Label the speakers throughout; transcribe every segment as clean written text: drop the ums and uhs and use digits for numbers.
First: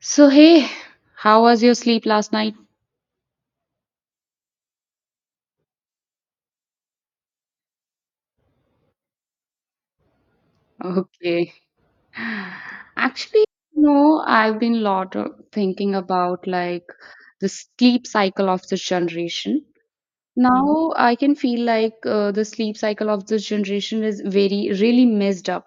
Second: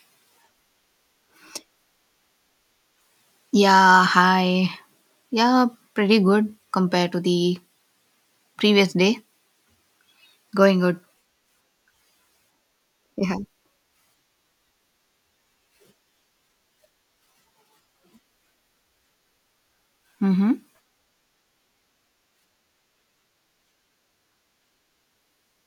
Speaker 1: So, hey, how was your sleep last night?
Speaker 2: Yeah, hi. Yeah, pretty good compared to the previous day. Going good.
Speaker 1: Okay.
Speaker 2: Yeah.
Speaker 1: Actually, no, I've been lot of thinking about like the sleep cycle of this generation.
Speaker 2: Mm-hmm.
Speaker 1: Now I can feel like the sleep cycle of this generation is very really messed up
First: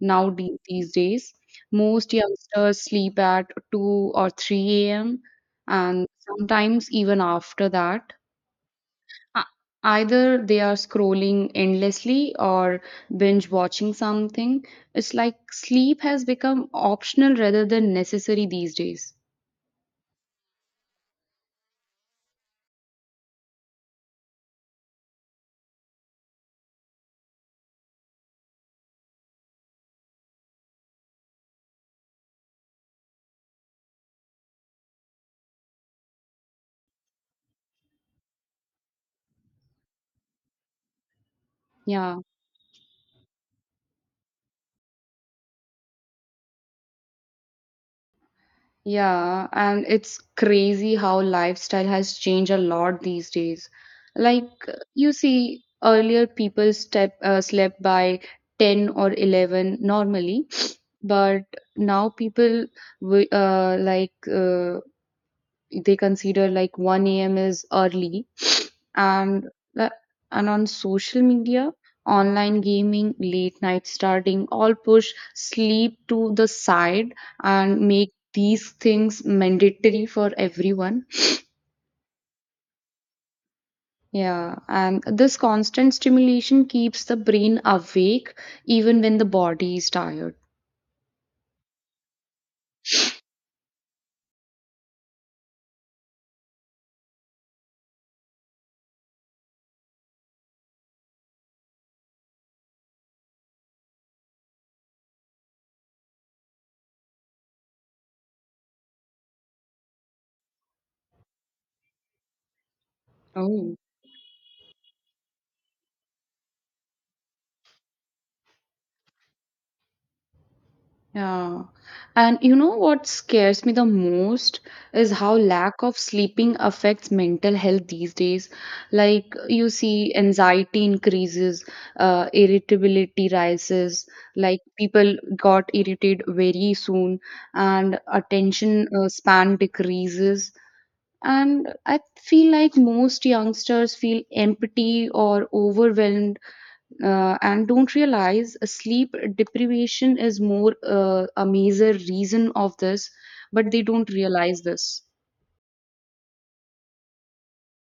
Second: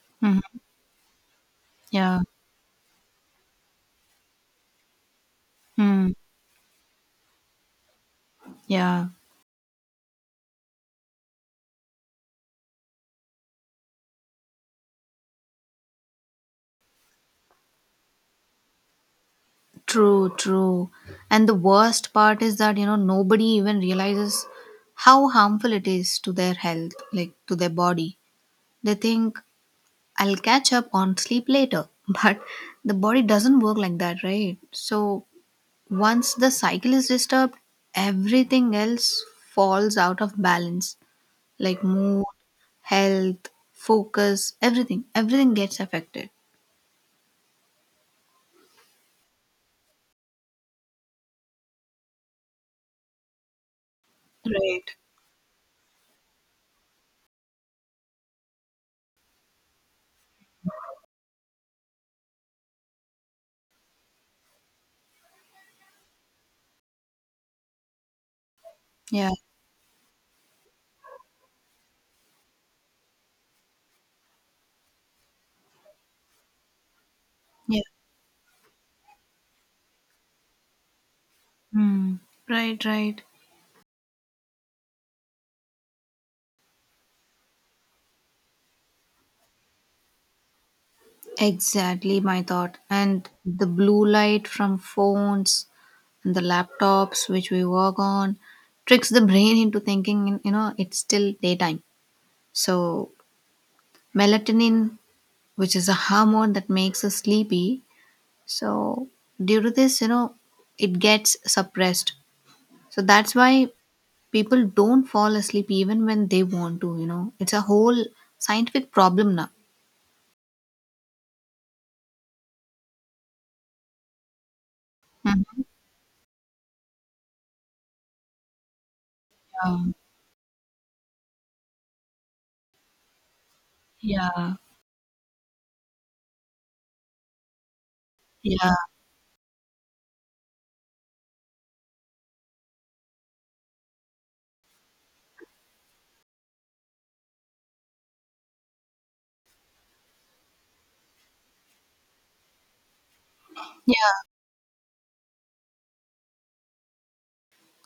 Speaker 1: now
Speaker 2: Mm-hmm.
Speaker 1: these days. Most
Speaker 2: Yeah.
Speaker 1: youngsters sleep at 2 or 3 a.m. and
Speaker 2: Mm.
Speaker 1: sometimes even after that.
Speaker 2: Yeah.
Speaker 1: Uh, Either they are scrolling endlessly or binge watching something. It's like sleep has become optional rather than necessary these days.
Speaker 2: True. And the worst part is that, you know, nobody even realizes how harmful it is to their health, like to their body. They think, I'll catch up on sleep later. But the body doesn't work like that, right? So once the cycle is disturbed, everything else falls out of balance like
Speaker 1: Yeah,
Speaker 2: mood, health, focus, everything. Everything gets affected.
Speaker 1: yeah, and it's crazy how lifestyle has changed a lot these days. Like
Speaker 2: Right.
Speaker 1: you see, earlier people step slept by 10 or 11 normally, but now people wi- uh, like uh, they consider like 1 a.m. is early.
Speaker 2: Yeah,
Speaker 1: And the- and on social media, online gaming, late night starting, all push sleep to the side
Speaker 2: yeah.
Speaker 1: and make these things mandatory for everyone.
Speaker 2: Hmm. Right.
Speaker 1: Yeah, and this constant stimulation keeps the brain awake even when the body is tired.
Speaker 2: Exactly my thought. And the blue light from phones and the laptops which we work on tricks the brain into thinking, you know, it's still daytime. So, melatonin, which is a hormone that makes us sleepy, so due to this, you know, it gets suppressed. So that's why
Speaker 1: Oh.
Speaker 2: people don't fall asleep even when they want to, you know, it's a whole scientific problem now.
Speaker 1: Yeah. And you know what scares me the most is how lack of sleeping affects mental health these days. Like you
Speaker 2: Mhm.
Speaker 1: see anxiety increases, irritability rises,
Speaker 2: yeah
Speaker 1: like people got irritated very soon and
Speaker 2: yeah yeah
Speaker 1: attention span decreases. And I feel like most youngsters feel empty or overwhelmed and don't realize sleep deprivation is more a major reason of this, but they don't
Speaker 2: yeah
Speaker 1: realize this.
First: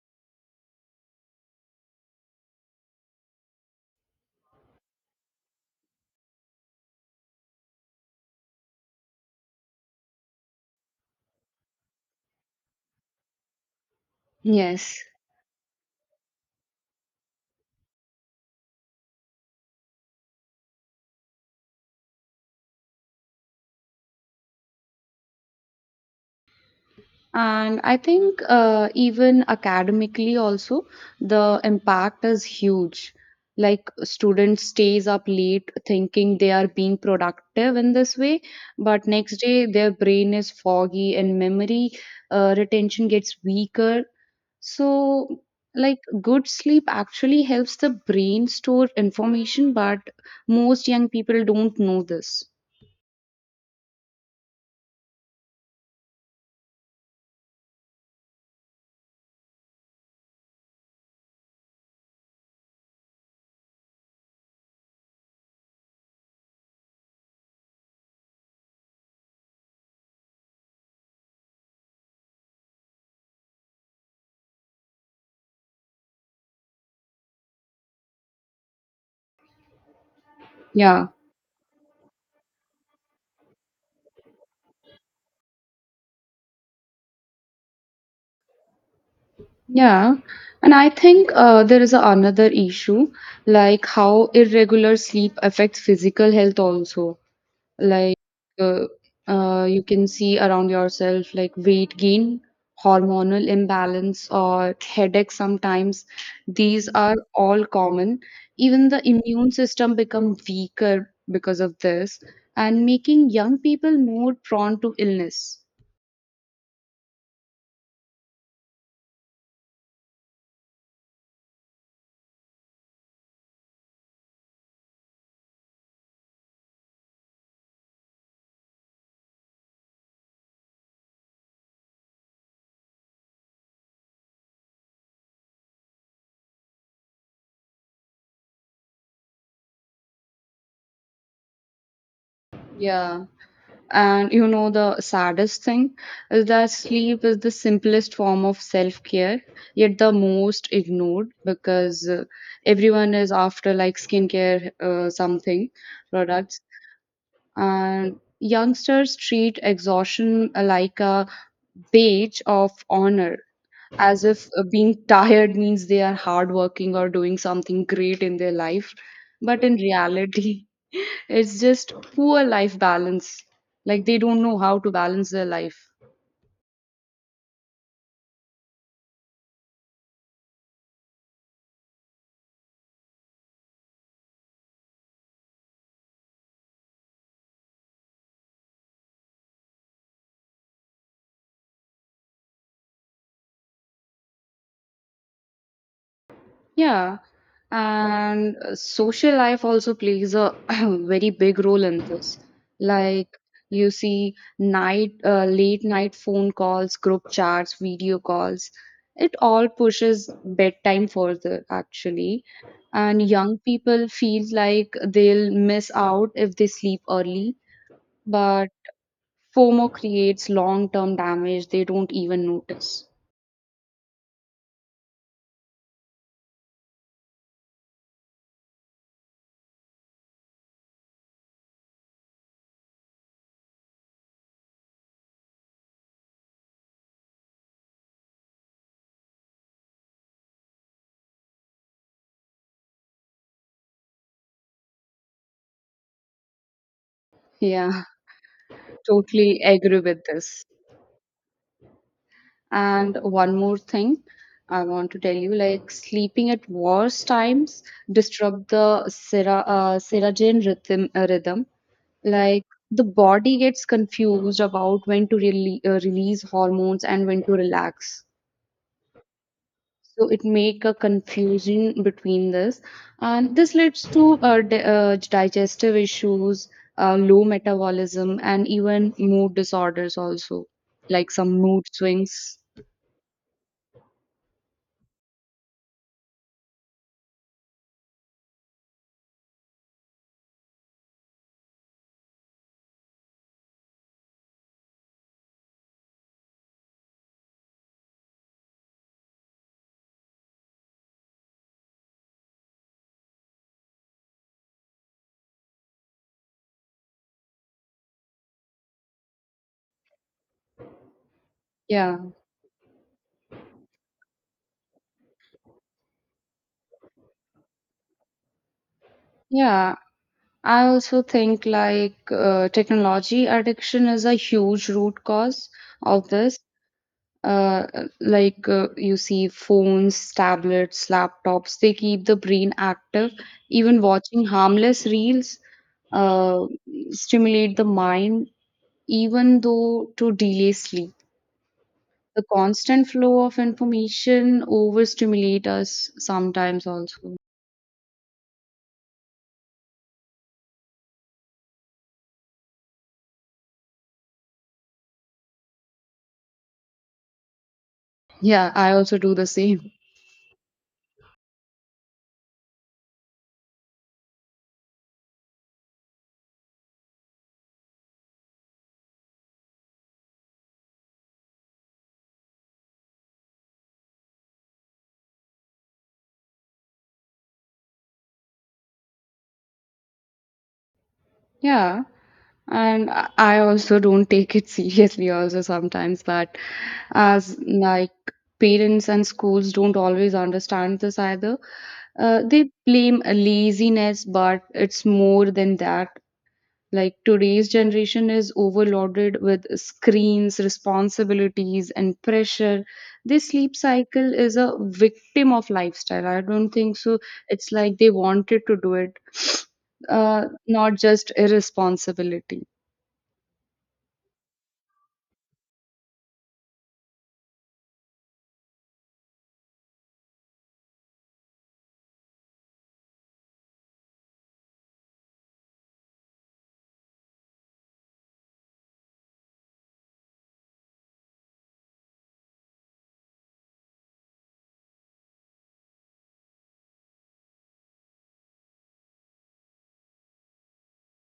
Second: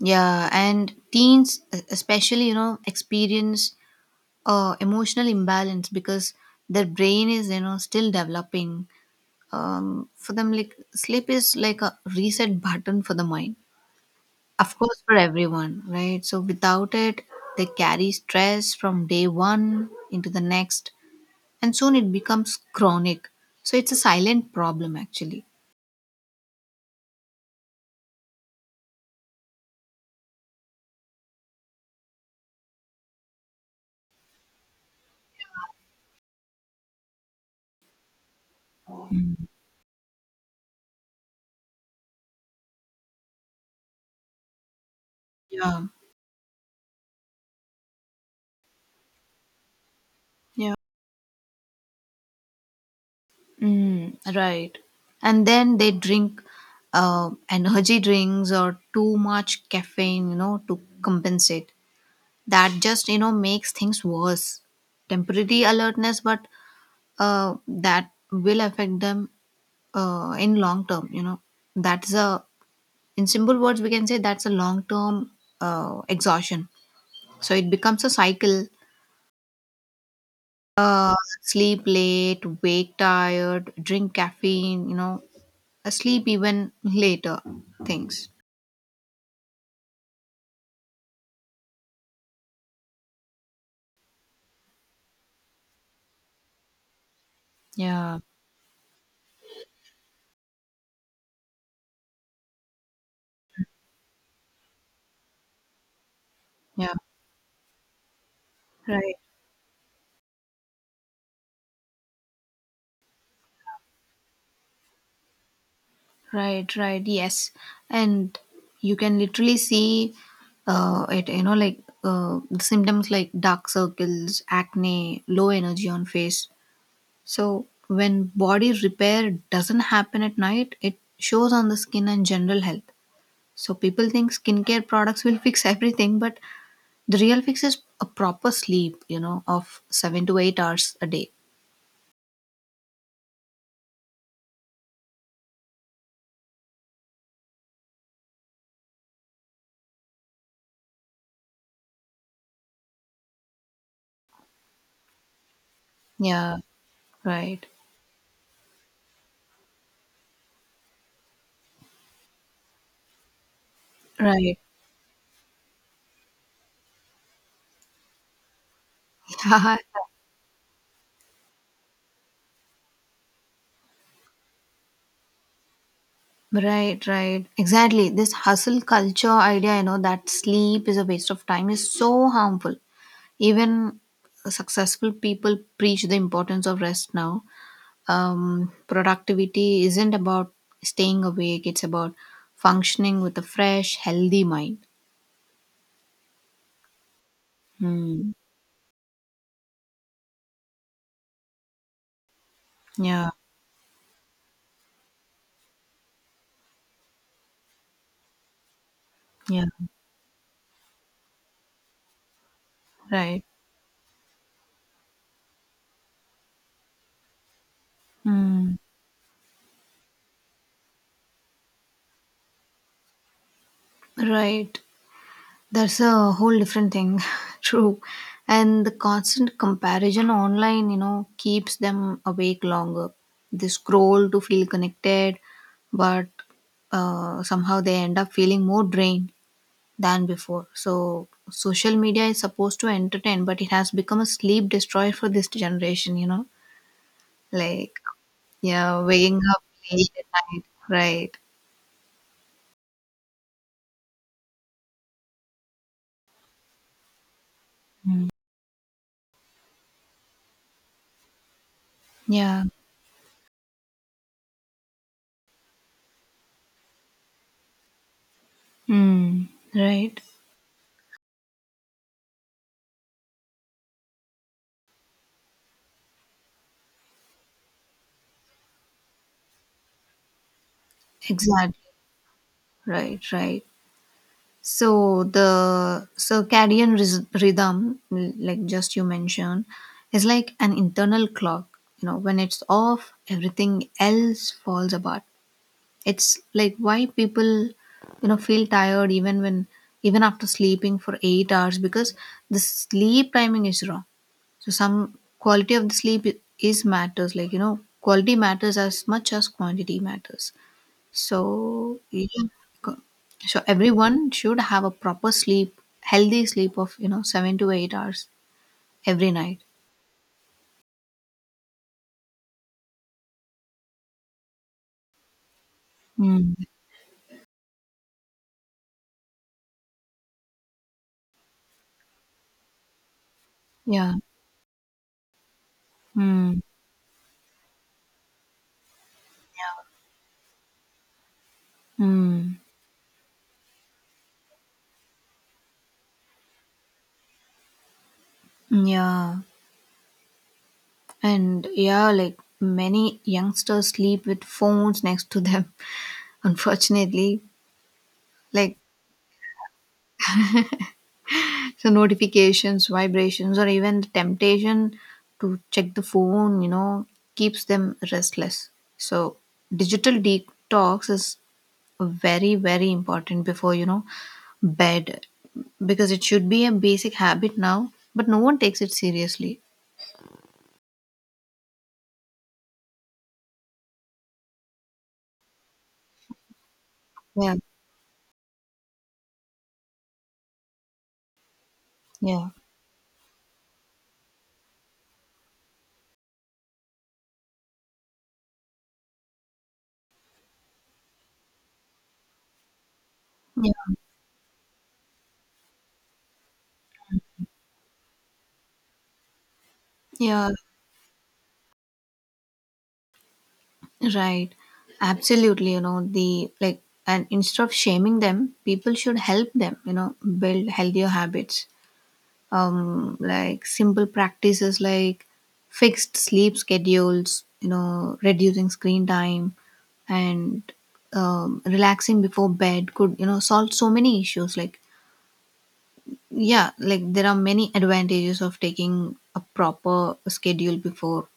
Speaker 2: yeah. And teens especially, you know, experience emotional imbalance because their brain is, you know, still developing. For them, like, sleep is like a reset button for the mind, of course,
Speaker 1: Yes.
Speaker 2: for everyone, right? So without it, they carry stress from day one into the next, and soon it becomes chronic. So it's a silent problem actually.
Speaker 1: And I think even academically also the impact is huge. Like students stays up late thinking they are being productive in this way, but next day their brain is foggy and memory retention gets weaker. So,
Speaker 2: Yeah,
Speaker 1: like, good sleep actually helps the brain store information, but
Speaker 2: yeah,
Speaker 1: most young people don't know this.
Speaker 2: mm, right. And then they drink energy drinks or too much caffeine, you know, to compensate. That just, you know, makes things worse. Temporary alertness, but that will affect them in long term. You know, that's a, in simple words we can say, that's a long term exhaustion. So it becomes a cycle.
Speaker 1: Yeah,
Speaker 2: Uh, Sleep late, wake tired, drink caffeine, you know, sleep even later things.
Speaker 1: yeah. And I think there is another issue, like how irregular sleep affects physical health also. Like,
Speaker 2: Yeah.
Speaker 1: uh, you can see around yourself like weight gain, hormonal imbalance, or headache sometimes. These
Speaker 2: Yeah.
Speaker 1: are all common. Even the
Speaker 2: Right,
Speaker 1: immune system become weaker because of this and making young people more prone to illness.
Speaker 2: right. Yes, and you can literally see it. You know, like the symptoms like dark circles, acne, low energy on face. So when body repair doesn't happen at night, it shows on the skin and general health. So people think skincare products will fix everything, but the real fix is a proper sleep, you know, of seven to eight hours a day.
Speaker 1: Yeah. And you know, the saddest thing is that sleep is the simplest form of self care, yet the most ignored because everyone is after like skincare, something
Speaker 2: Yeah,
Speaker 1: products.
Speaker 2: right,
Speaker 1: And youngsters treat exhaustion like a badge of honor as if
Speaker 2: right.
Speaker 1: being tired means they are hardworking or doing something great in their life. But in reality, it's just poor life balance. Like they don't know how to balance their life.
Speaker 2: Right. Exactly. This hustle culture idea, you know, that sleep is a waste of time is so harmful. Even successful people preach the importance of rest now. Productivity isn't about staying awake, it's about functioning with a fresh, healthy mind.
Speaker 1: Yeah,
Speaker 2: Hmm.
Speaker 1: and social life also plays a very big role in this. Like
Speaker 2: Yeah,
Speaker 1: you see, late night phone calls, group chats, video calls, it
Speaker 2: yeah,
Speaker 1: all pushes bedtime further, actually. And
Speaker 2: right.
Speaker 1: young people feel like they'll miss out if they sleep early, but
Speaker 2: Hmm.
Speaker 1: FOMO creates long-term damage they don't even notice.
Speaker 2: Right. That's a whole different thing. True. And the constant comparison online, you know, keeps them awake longer. They scroll to feel connected, but somehow they end up feeling more drained than before. So social media is supposed to entertain, but it has become a sleep destroyer for this generation, you know? Like,
Speaker 1: Yeah,
Speaker 2: yeah, waking
Speaker 1: totally
Speaker 2: up
Speaker 1: agree
Speaker 2: late at
Speaker 1: with
Speaker 2: night.
Speaker 1: this.
Speaker 2: Right.
Speaker 1: And one more thing I want to tell you, like sleeping at worse times disrupt the seratonin rhythm.
Speaker 2: Yeah.
Speaker 1: Like the body gets confused about when to release hormones and when to relax.
Speaker 2: Mm. Right.
Speaker 1: So it make a confusion between this, and this leads to digestive issues, low metabolism, and even mood disorders also, like some
Speaker 2: Exactly.
Speaker 1: mood swings.
Speaker 2: Right. Right. So the rhythm, like just you mentioned, is like an internal clock. You know, when it's off, everything else falls apart. It's like why people, you know, feel tired even when, even after sleeping for eight hours, because the sleep timing is wrong. So some quality of the sleep is matters. Like, you know, quality matters as much as quantity matters. So yeah,
Speaker 1: Yeah.
Speaker 2: co- so everyone should have a proper sleep, healthy sleep of, you know, seven to eight hours every night.
Speaker 1: Yeah, I also think like technology addiction is a huge root cause of
Speaker 2: Mm.
Speaker 1: this. Uh, you see, phones, tablets, laptops, they keep the brain active. Even
Speaker 2: Yeah.
Speaker 1: watching harmless reels
Speaker 2: Mm.
Speaker 1: uh, stimulate the mind, even though to delay sleep. The
Speaker 2: Mm.
Speaker 1: constant flow of information overstimulate us sometimes also.
Speaker 2: Yeah. And yeah, like many youngsters sleep with phones next to them, unfortunately.
Speaker 1: Yeah,
Speaker 2: Like
Speaker 1: I also do the same.
Speaker 2: the notifications, vibrations, or even the temptation to check the phone, you know, keeps them restless. So digital detox is very very important before, you know, bed, because it should be a basic habit now, but no one takes it seriously.
Speaker 1: Yeah. And I also don't take it seriously also sometimes, that as
Speaker 2: yeah
Speaker 1: like parents and schools don't always understand this either.
Speaker 2: yeah
Speaker 1: They blame a laziness, but it's more than that. Like today's generation is overloaded with screens, responsibilities and pressure. This sleep
Speaker 2: yeah
Speaker 1: cycle is a victim of lifestyle, I don't think so. It's like they wanted to do it,
Speaker 2: yeah
Speaker 1: not just irresponsibility.
Speaker 2: Right, absolutely, you know, the, like, and instead of shaming them, people should help them, you know, build healthier habits. Like simple practices like fixed sleep schedules, you know, reducing screen time, and relaxing before bed could, you know, solve so many issues. Like, yeah, like there are many advantages of taking a proper schedule before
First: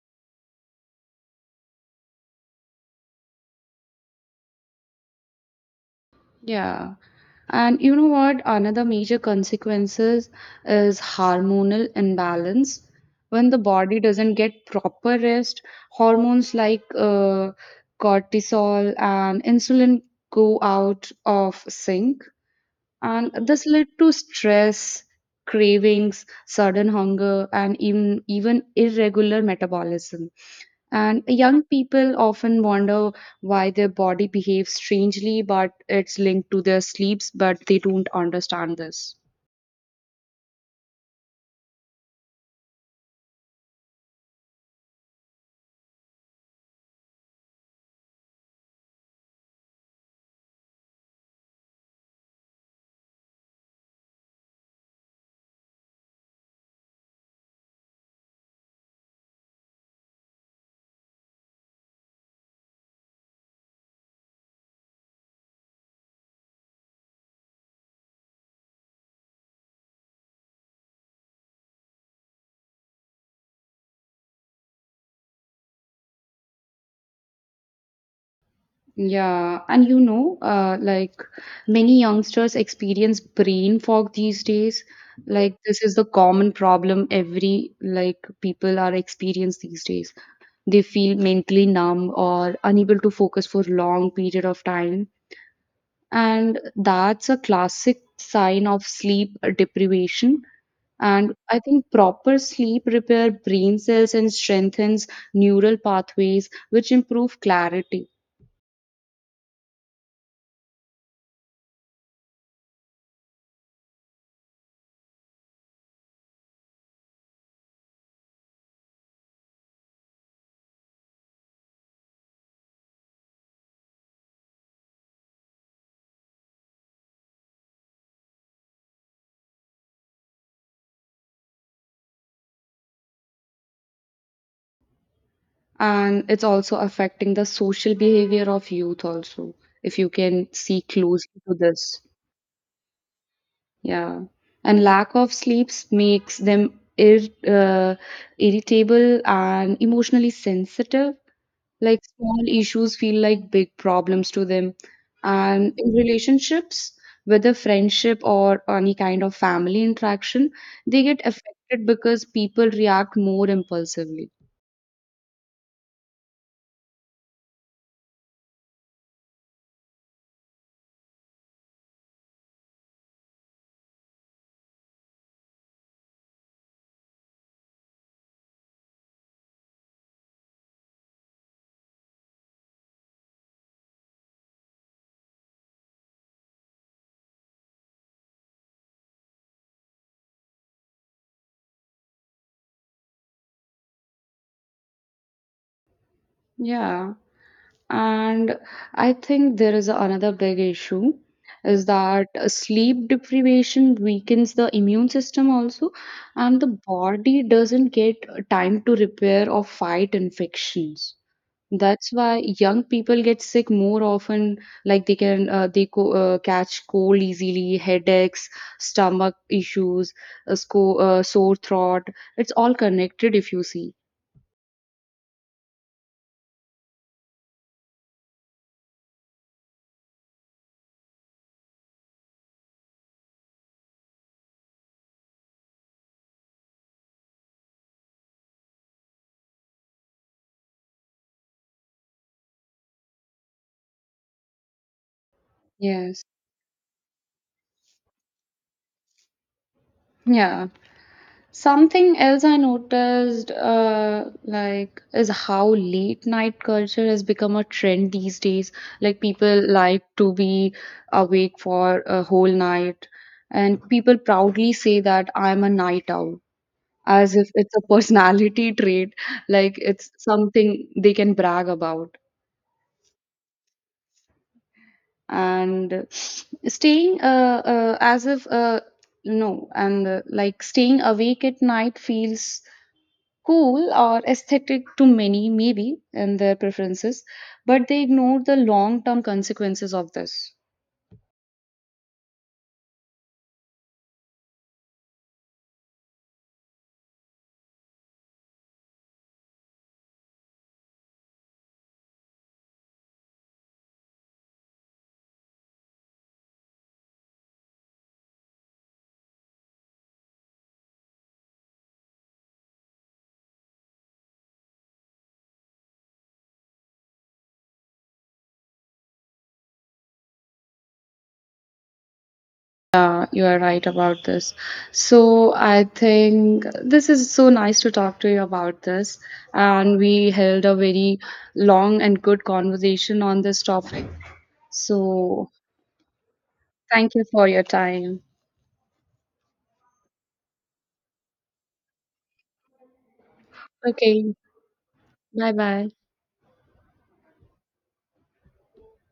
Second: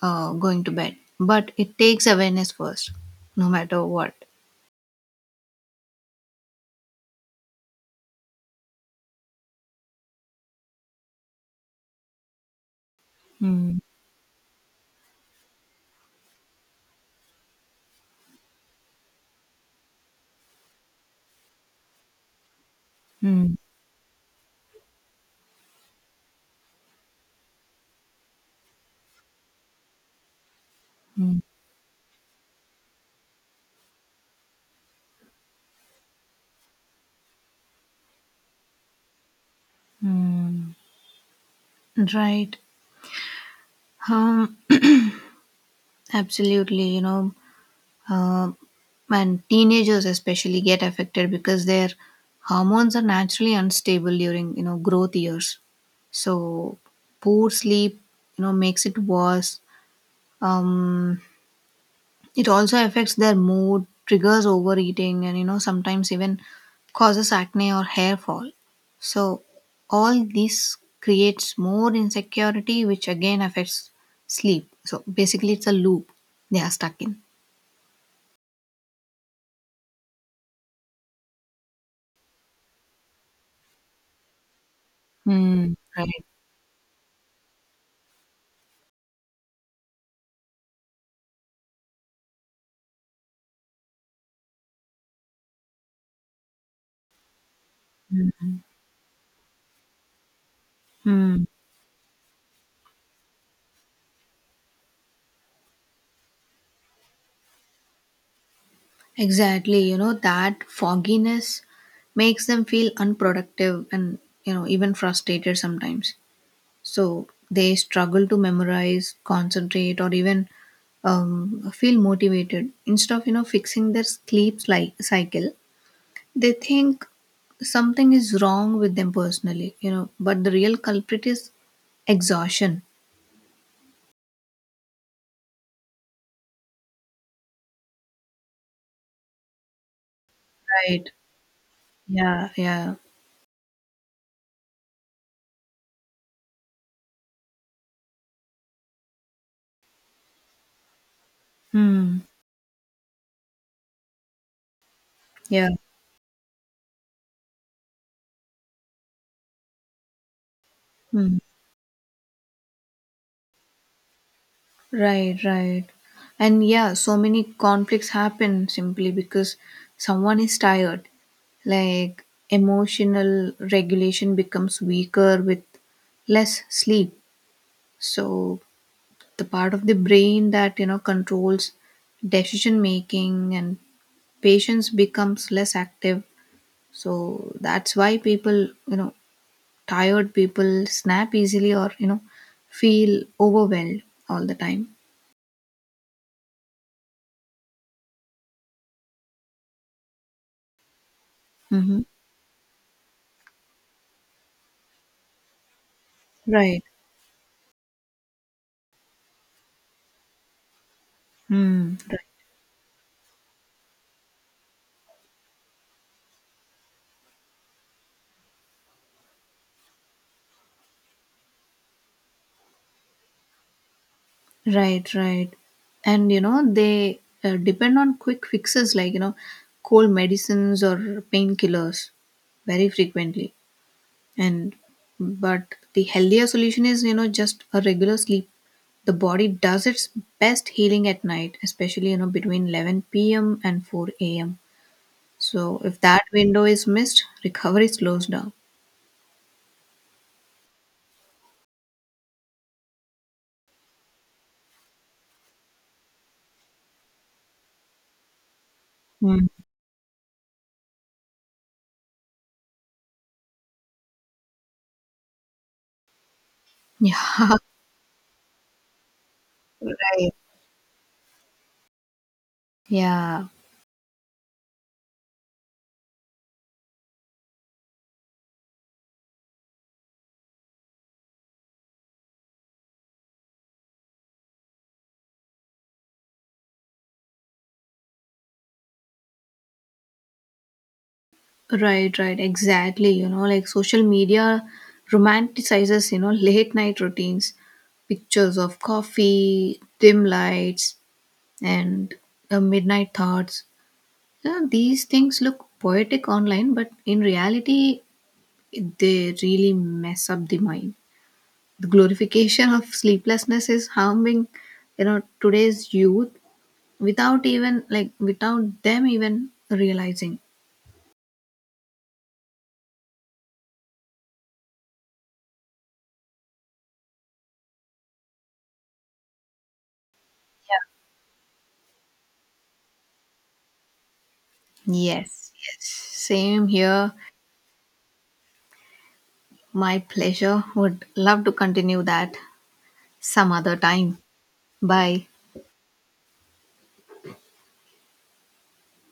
Speaker 2: going to bed, but it takes awareness first, no matter what.
Speaker 1: Yeah. And you know what? Another major consequences is hormonal imbalance. When the
Speaker 2: Mm,
Speaker 1: body doesn't get proper rest, hormones like cortisol and insulin go out of sync. And
Speaker 2: mm,
Speaker 1: this led to stress, cravings, sudden hunger, and even irregular metabolism. And
Speaker 2: mm,
Speaker 1: young people often wonder why their body behaves strangely, but it's linked to their sleeps, but they don't understand this.
Speaker 2: mm. Right. Um, Absolutely, you know. Um, and teenagers especially get affected because their hormones are naturally unstable during, you know, growth years, so poor sleep, you know, makes it worse. um, it also affects their mood, triggers overeating, and, you know, sometimes even causes acne or hair fall. So all this creates more insecurity, which again affects sleep. So basically it's a loop they are stuck in.
Speaker 1: Yeah, and you know, like many youngsters experience brain fog these days. Like
Speaker 2: Hmm.
Speaker 1: this is the
Speaker 2: Right.
Speaker 1: common problem every like people are experience these days. They feel mentally numb or unable to focus for long period of time, and that's a classic sign of sleep deprivation. And
Speaker 2: Hmm.
Speaker 1: I think proper sleep repair brain cells and strengthens neural pathways which improve clarity.
Speaker 2: Exactly, you know, that fogginess makes them feel unproductive and, you know, even frustrated sometimes. So they struggle to memorize, concentrate, or even, feel motivated. Instead of, you know, fixing their sleep like cycle, they think something is wrong with them personally, you know, but the real culprit is exhaustion.
Speaker 1: And it's also affecting the social behavior of youth also, if you can see
Speaker 2: Right.
Speaker 1: closely to this.
Speaker 2: Yeah. Yeah.
Speaker 1: Yeah, and lack of sleeps makes them irritable and emotionally sensitive. Like
Speaker 2: Hmm.
Speaker 1: small issues feel like big problems to them.
Speaker 2: Yeah.
Speaker 1: And in relationships, whether friendship or any kind of family interaction, they get
Speaker 2: Hmm.
Speaker 1: affected because people react more impulsively.
Speaker 2: Right. And yeah, so many conflicts happen simply because someone is tired. Like emotional regulation becomes weaker with less sleep. So the part of the brain that, you know, controls decision making and patience becomes less active. So that's why people, you know, tired people snap easily or, you know, feel overwhelmed all the time.
Speaker 1: Yeah. And I think there is another big issue is
Speaker 2: Mm-hmm.
Speaker 1: that sleep deprivation weakens the immune system also, and the
Speaker 2: Right.
Speaker 1: body doesn't get time to repair or fight infections.
Speaker 2: Hmm.
Speaker 1: That's why young people get sick more often, like they can catch cold easily, headaches, stomach issues, a sore throat. It's all connected if you see.
Speaker 2: Right. And you know, they depend on quick fixes like, you know, cold medicines or painkillers very frequently. And but the healthier solution is, you know, just a regular sleep. The body does its best healing at night, especially, you know, between 11 p.m. and 4 a.m. So if
Speaker 1: Yes.
Speaker 2: that window is missed, recovery slows down.
Speaker 1: Yeah. Something else I noticed, like, is how late night culture has become a trend these days. Like,
Speaker 2: Mm.
Speaker 1: people like to be awake for a whole night, and people proudly say that I'm a night owl, as if
Speaker 2: Yeah.
Speaker 1: it's a personality trait, like it's
Speaker 2: Right.
Speaker 1: something they can brag about.
Speaker 2: Yeah.
Speaker 1: And staying, as if, no, and like staying awake at night feels cool or aesthetic to many, maybe, and their preferences, but they ignore the long term consequences of this.
Speaker 2: Right, right, exactly. You know, like social media romanticizes, you know, late night routines, pictures of coffee, dim lights, and midnight thoughts. You these things look poetic online, but in reality, they really mess up the mind. The glorification of sleeplessness is harming, you know, today's youth without even, like, without them even realizing.
Speaker 1: Yeah, you are right about this. So I think this is so nice to talk to you about this. And we held a very long and good conversation on this topic. So
Speaker 2: Yes. Yes, same here.
Speaker 1: thank you for your time.
Speaker 2: My pleasure. Would love to continue that some other time.
Speaker 1: Okay,
Speaker 2: Bye.
Speaker 1: bye bye.